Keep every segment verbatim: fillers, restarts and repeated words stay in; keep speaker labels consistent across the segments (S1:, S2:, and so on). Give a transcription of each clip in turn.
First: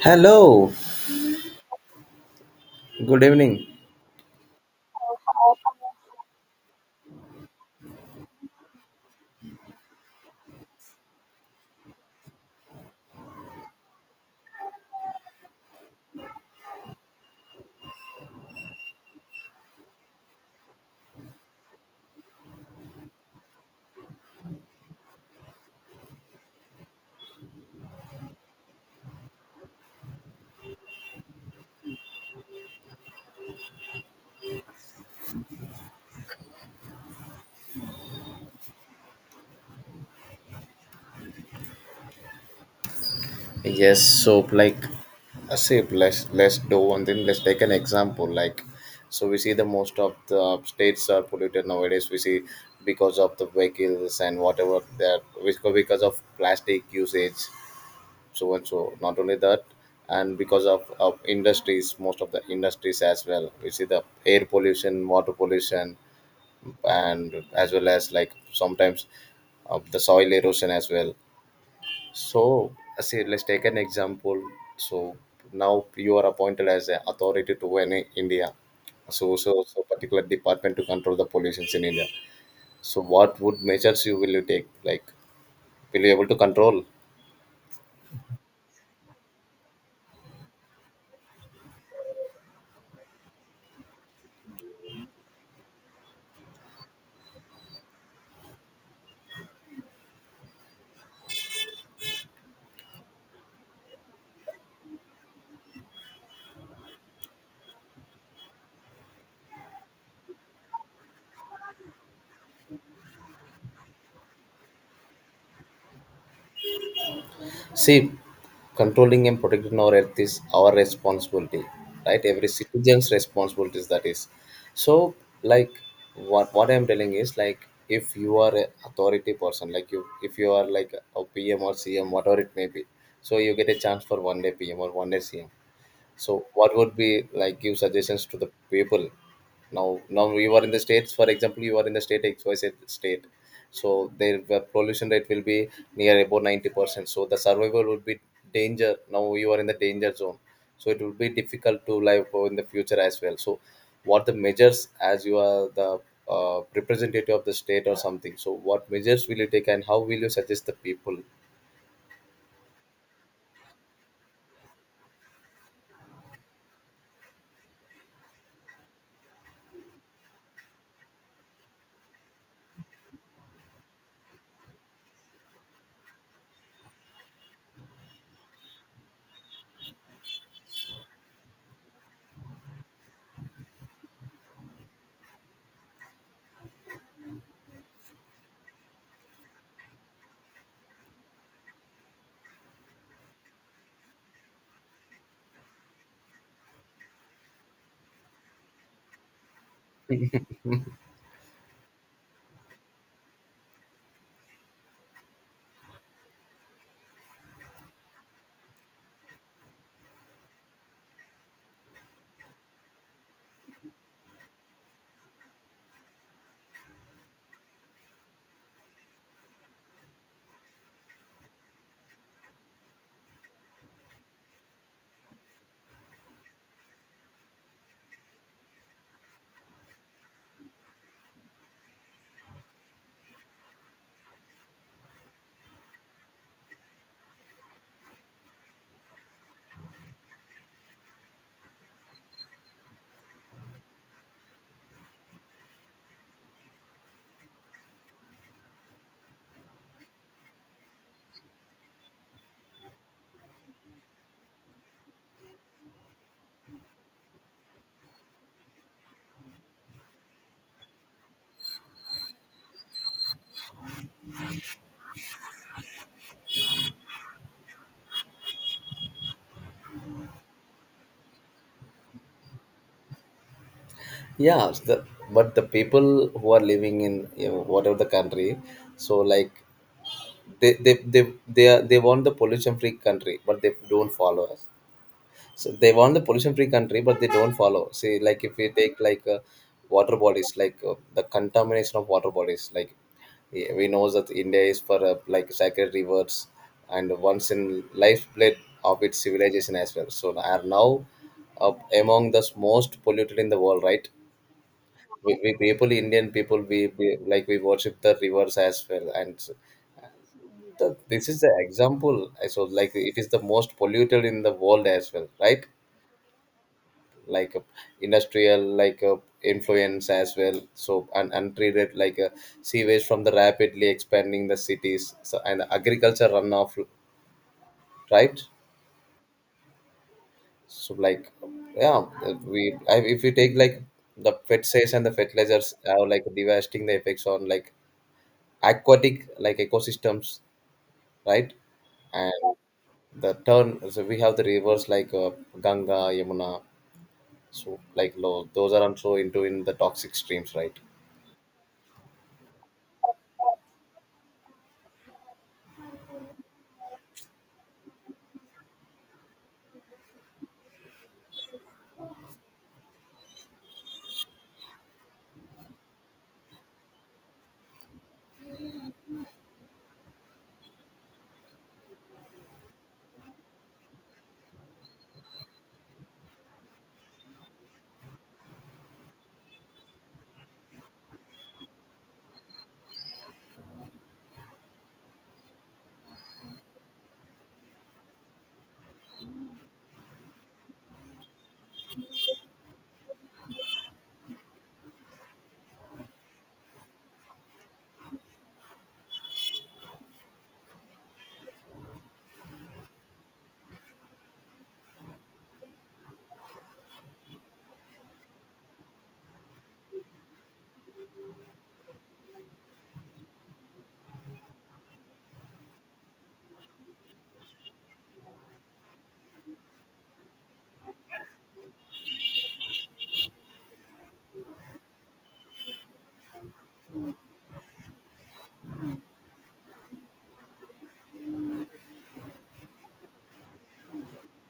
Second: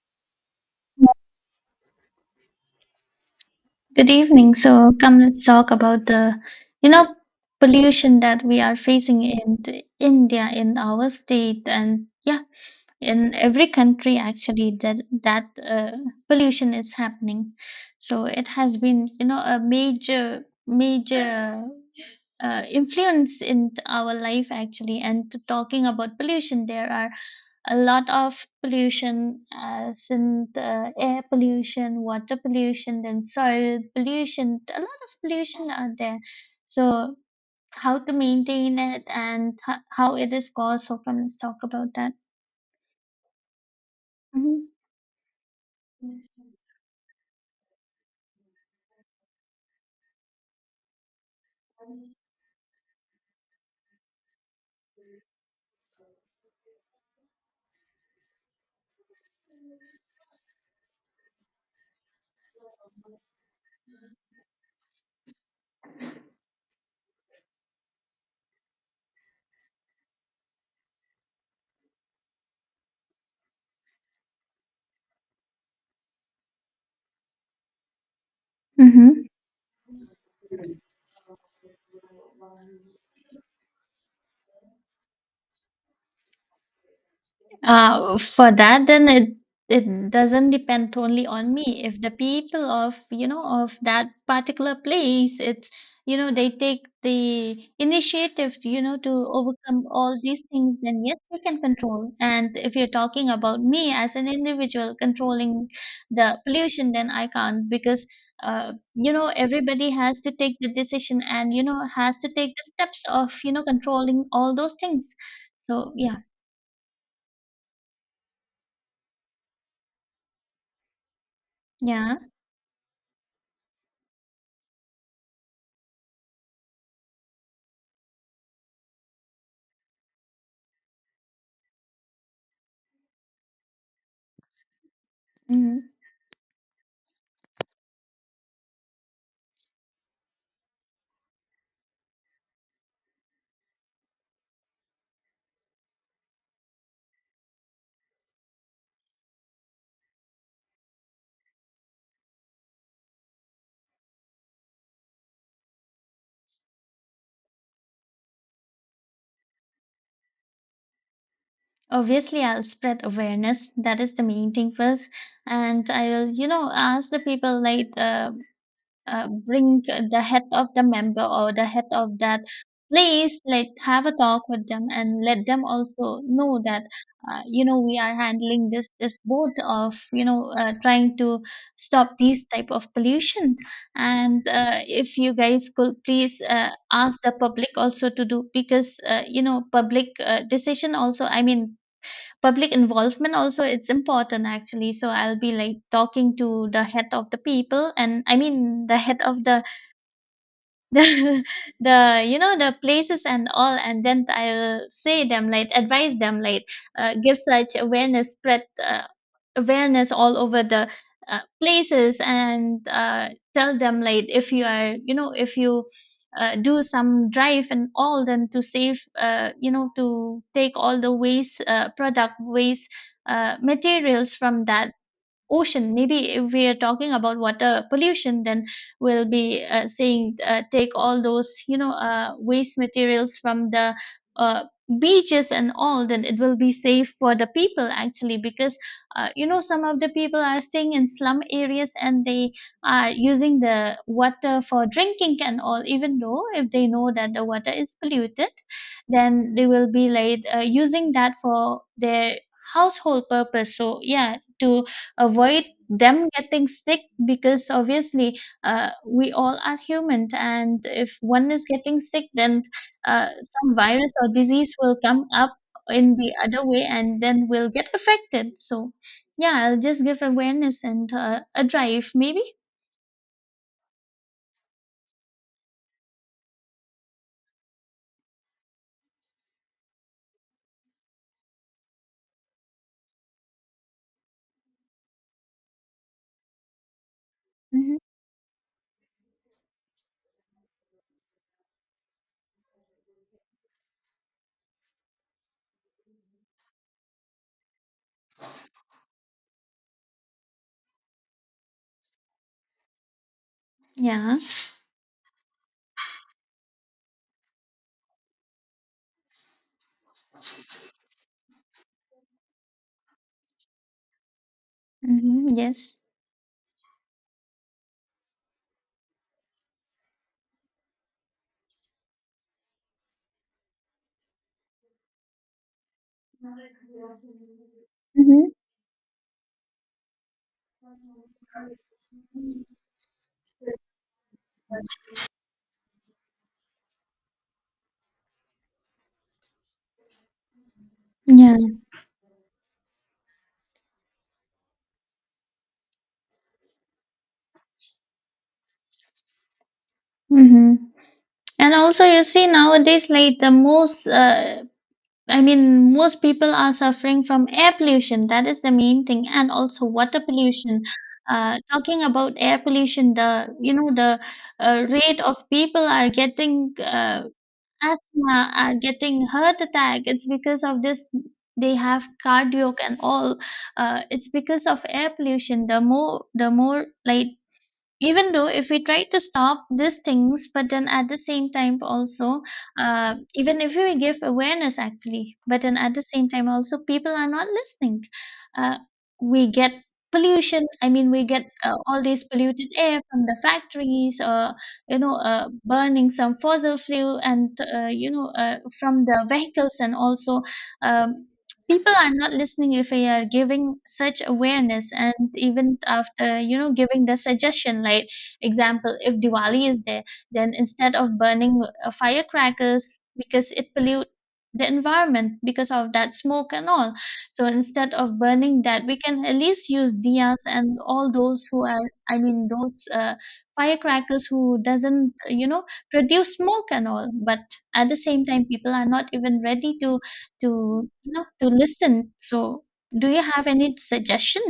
S1: Hello, good evening.
S2: Good evening. So come, let's talk about the, you know, pollution that we are facing in the- India, in our state, and yeah, in every country actually, that that uh, pollution is happening. So it has been, you know, a major major uh, influence in our life actually. And talking about pollution, there are a lot of pollution, as in the air pollution, water pollution, then soil pollution. A lot of pollution are there. So how to maintain it, and ho- how it is caused? So can, let's talk about that.
S1: Yes, so like I say, let's let's do one thing. Let's take an example. Like, so we see the most of the states are polluted nowadays. We see because of the vehicles and whatever that because because of plastic usage, so and so. Not only that, and because of, of industries, most of the industries as well. We see the air pollution, water pollution, and as well as like sometimes of the soil erosion as well. So, see, let's take an example. So now you are appointed as an authority to an India.
S2: Mm-hmm.
S1: So, so, so particular department to control the pollutions in India. So, what would measures you will you take? Like, will you able to control?
S2: Uh, for that, then it it doesn't depend only on me. If the people of you know of that particular place, it's you know they take the initiative you know to overcome all these things, then yes, we can control. And if you're talking about me as an individual controlling the pollution, then I can't, because uh, you know everybody has to take the decision, and you know has to take the steps of you know controlling all those things. So yeah.
S1: See, controlling and protecting our earth is our responsibility,
S2: Yeah.
S1: right? Every citizen's responsibilities that is. So, like, what what I'm telling is like, if you are a authority person, like you, if you are like a P M or C M, whatever it may be, so you get a chance for one day P M or one day C M.
S2: Mhm.
S1: So, what would be like give suggestions to the people now now you are in the states, for example you are in the state xyz state, so their the pollution rate will be near about ninety percent, so the survival would be danger, now you are in the danger zone, so it will be difficult to live in the future as well. So what the measures as you are the uh, representative of the state or something, so what measures will you take and how will you suggest the people?
S2: Obviously, I'll spread awareness. That is the main thing first. And I will, you know, ask the people, like uh, uh, bring the head of the member or the head of that place, like have a talk with them, and let them also know that, uh, you know, we are handling this, this both of, you know, uh, trying to stop these type of pollution. And uh, if you guys could please uh, ask the public also to do, because, uh, you know, public uh, decision also, I mean, public involvement also, it's important actually. So I'll be like talking to the head of the people, and I mean the head of the the the you know, the places and all. And then I'll say them, like advise them, like, uh, give such awareness, spread, uh, awareness all over the, uh, places, and, uh, tell them, like, if you are you know, if you, uh, do some drive and all, then to save, uh, you know, to take all the waste, uh, product waste, uh, materials from that ocean. Maybe if we are talking about water pollution, then we'll be uh, saying uh, take all those you know uh, waste materials from the uh, beaches and all. Then it will be safe for the people actually, because uh, you know some of the people are staying in slum areas, and they are using the water for drinking and all. Even though if they know that the water is polluted, then they will be like uh, using that for their household purpose. So yeah, to avoid them getting sick, because obviously uh, we all are human, and if one is getting sick, then uh, some virus or disease will come up in the other way, and then we'll get affected. So yeah, I'll just give awareness and uh, a drive maybe.
S1: Yeah, the, but the people who are living in, you know, whatever the country, so like they they they they, are, they want the pollution free country but they don't follow us. So they want the pollution free country but they don't follow.
S2: Hmm.
S1: See, like if we take like uh, water bodies, like uh, the contamination of water bodies, like yeah, we know that India is for uh, like sacred rivers and once in lifeblood of its civilization as well, so are now uh, among the most polluted in the world, right?
S2: Yeah.
S1: We, we people, Indian people, we, we like we worship the rivers as well, and the, this is the example I saw, like it is the most polluted in the world as well,
S2: Hmm.
S1: right?
S2: Yes.
S1: Like uh, industrial, like uh, influence as well, so and untreated like uh, sewage from the rapidly expanding the cities, so, and agriculture runoff, right?
S2: Hmm.
S1: So like yeah, we I, if we take like the pesticides and the fertilizers are like devastating the effects on like aquatic, like ecosystems, right?
S2: Yeah.
S1: And the turn, so we have the rivers like uh, Ganga, Yamuna, so like lo, those are also into in the toxic streams,
S2: Hmm.
S1: right?
S2: And also, you see, nowadays, like the most uh, I mean, most people are suffering from air pollution. That is the main thing, and also water pollution. Uh, talking about air pollution, the you know the uh, rate of people are getting uh, asthma, are getting heart attack. It's because of this. They have cardiac and all. Uh, it's because of air pollution. The more, the more, like, even though if we try to stop these things, but then at the same time also, uh, even if we give awareness actually, but then at the same time also people are not listening. uh, we get pollution, I mean, we get uh, all these polluted air from the factories, or you know uh, burning some fossil fuel, and uh, you know uh, from the vehicles, and also um, people are not listening if we are giving such awareness, and even after you know giving the suggestion, like example, if Diwali is there, then instead of burning uh, firecrackers, because it pollute the environment because of that smoke and all. So instead of burning that, we can at least use diyas and all, those who are, I mean, those uh, firecrackers who doesn't you know produce smoke and all. But at the same time people are not even ready to to you know to listen. So do you have any suggestion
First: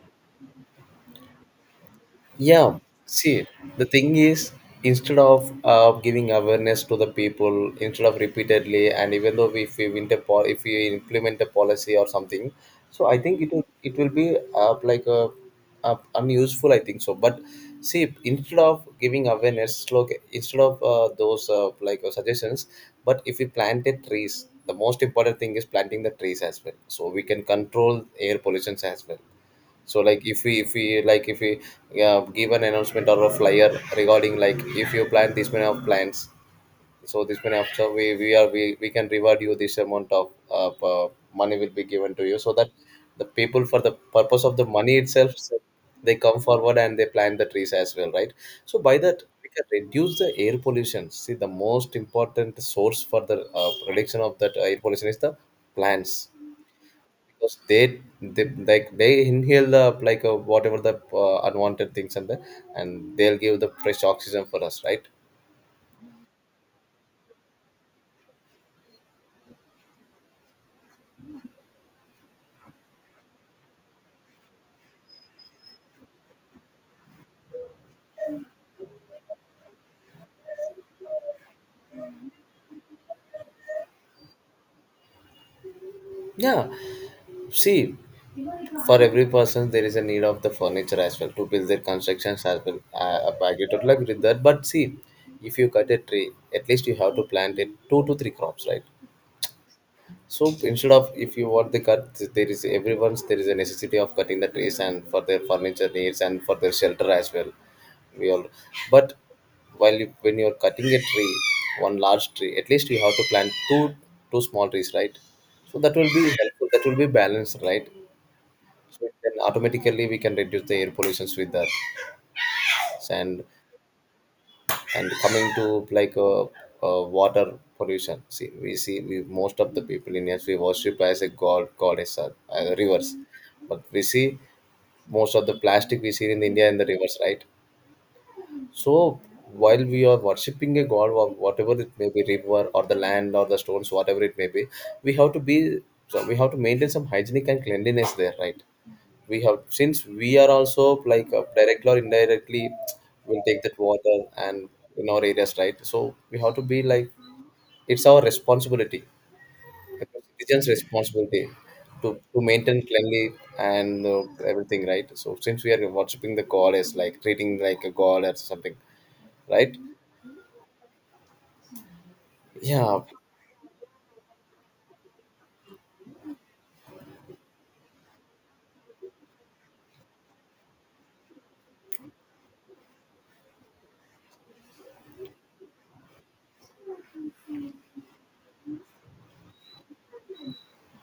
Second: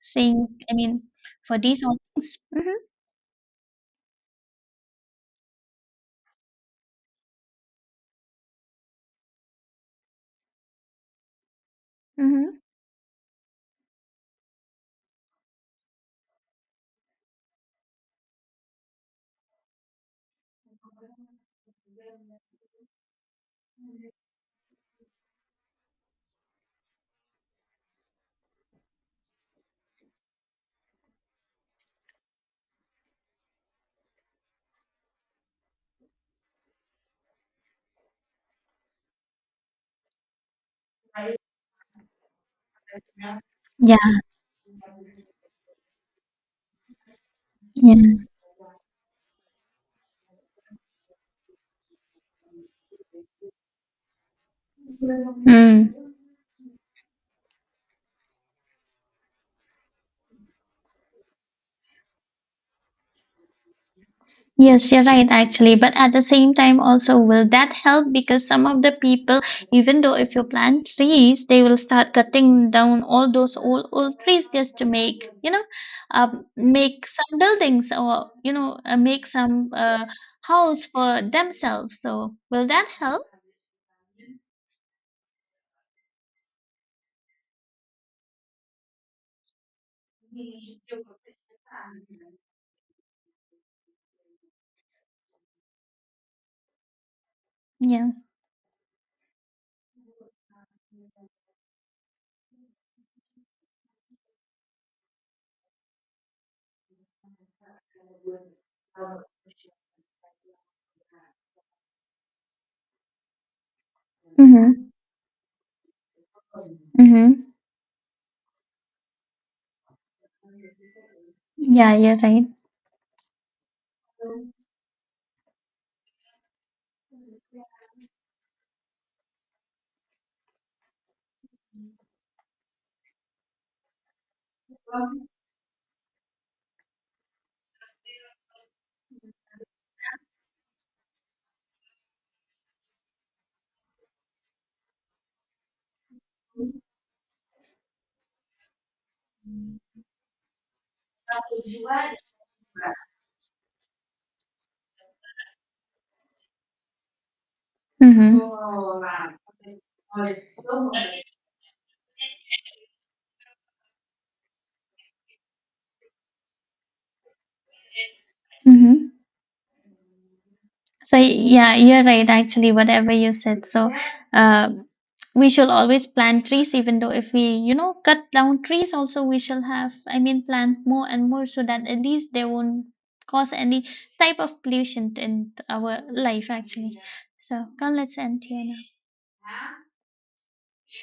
S2: saying, I mean, for these all things? Mm-hmm.
S1: Yeah, see, the thing is, instead of uh, giving awareness to the people, instead of repeatedly, and even though if we win the po- if we implement a policy or something,
S2: Mm-hmm.
S1: so I think it will it will be uh, like a, uh unuseful. I think so. But see, instead of giving awareness, look, instead of uh, those uh, like uh, suggestions, but if we planted trees, the most important thing is planting the trees as well, so we can control air pollutions as well. So like if we if we like if we uh, give an announcement or a flyer regarding, like, if you plan this many of plans, so this many of, so we we are we, we can reward you, this amount of uh, uh, money will be given to you, so that the people for the
S2: Yeah,
S1: purpose of the money itself, so they come forward and they plant the trees as well,
S2: yeah.
S1: right? So by that we can reduce the air pollution. See, the most important source for the uh, reduction of that air pollution is the
S2: Mm.
S1: plants, because they, they like they inhale the, like uh, whatever the uh, unwanted things, and the, and they'll give the fresh oxygen for us,
S2: Yes,
S1: right?
S2: you're right actually, but at the same time also, will that help? Because some of the people, even though if you plant trees, they will start cutting down all those old, old trees, just to make you know um, make some buildings, or you know uh, make some uh, house for themselves. So will that help?
S1: Yeah. See, for every person there is a need of the furniture as well to build their constructions as well. I, I get totally agree with that. But see, if you cut a tree, at least you have to plant it two
S2: Yeah.
S1: to three crops, right? So instead of, if you want the cut, there is everyone's, there is a necessity of cutting the trees and for their furniture needs and for their shelter as well. We all, but while you, when you are cutting a tree, one large tree, at least you have to plant two two small
S2: Mm-hmm.
S1: trees, right? So that will be helpful. That will be
S2: Mm-hmm.
S1: balanced, right? So then automatically we can reduce the air pollutions with that,
S2: Yeah, you're right.
S1: and and coming to like uh, uh, water pollution. See, we see, we most of the people in India we worship as a god, goddess, or uh, rivers, but we see most of the plastic we see in India in the rivers, right? So while we are worshipping a god or whatever it may be, river or the land or the stones, whatever it may be, we have to be, so we have to maintain some hygienic and cleanliness there, right? We have, since we are also like uh, directly or indirectly will take that water and in our areas, right? So we have to be like, it's our
S2: Mm-hmm.
S1: responsibility, it's a citizens responsibility to, to maintain cleanly and uh, everything, right? So since we are worshipping the god as like treating like a god or something,
S2: Mm-hmm.
S1: right?
S2: So yeah, you're right actually,
S1: Yeah,
S2: whatever you said. So uh, we shall always plant trees. Even though if we, you know, cut down trees also, we shall have, I mean, plant more and more, so that at least they won't cause any type of pollution in our life actually. So come, let's end here now.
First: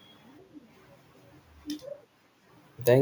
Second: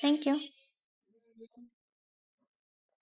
S2: Thank you.
S1: thank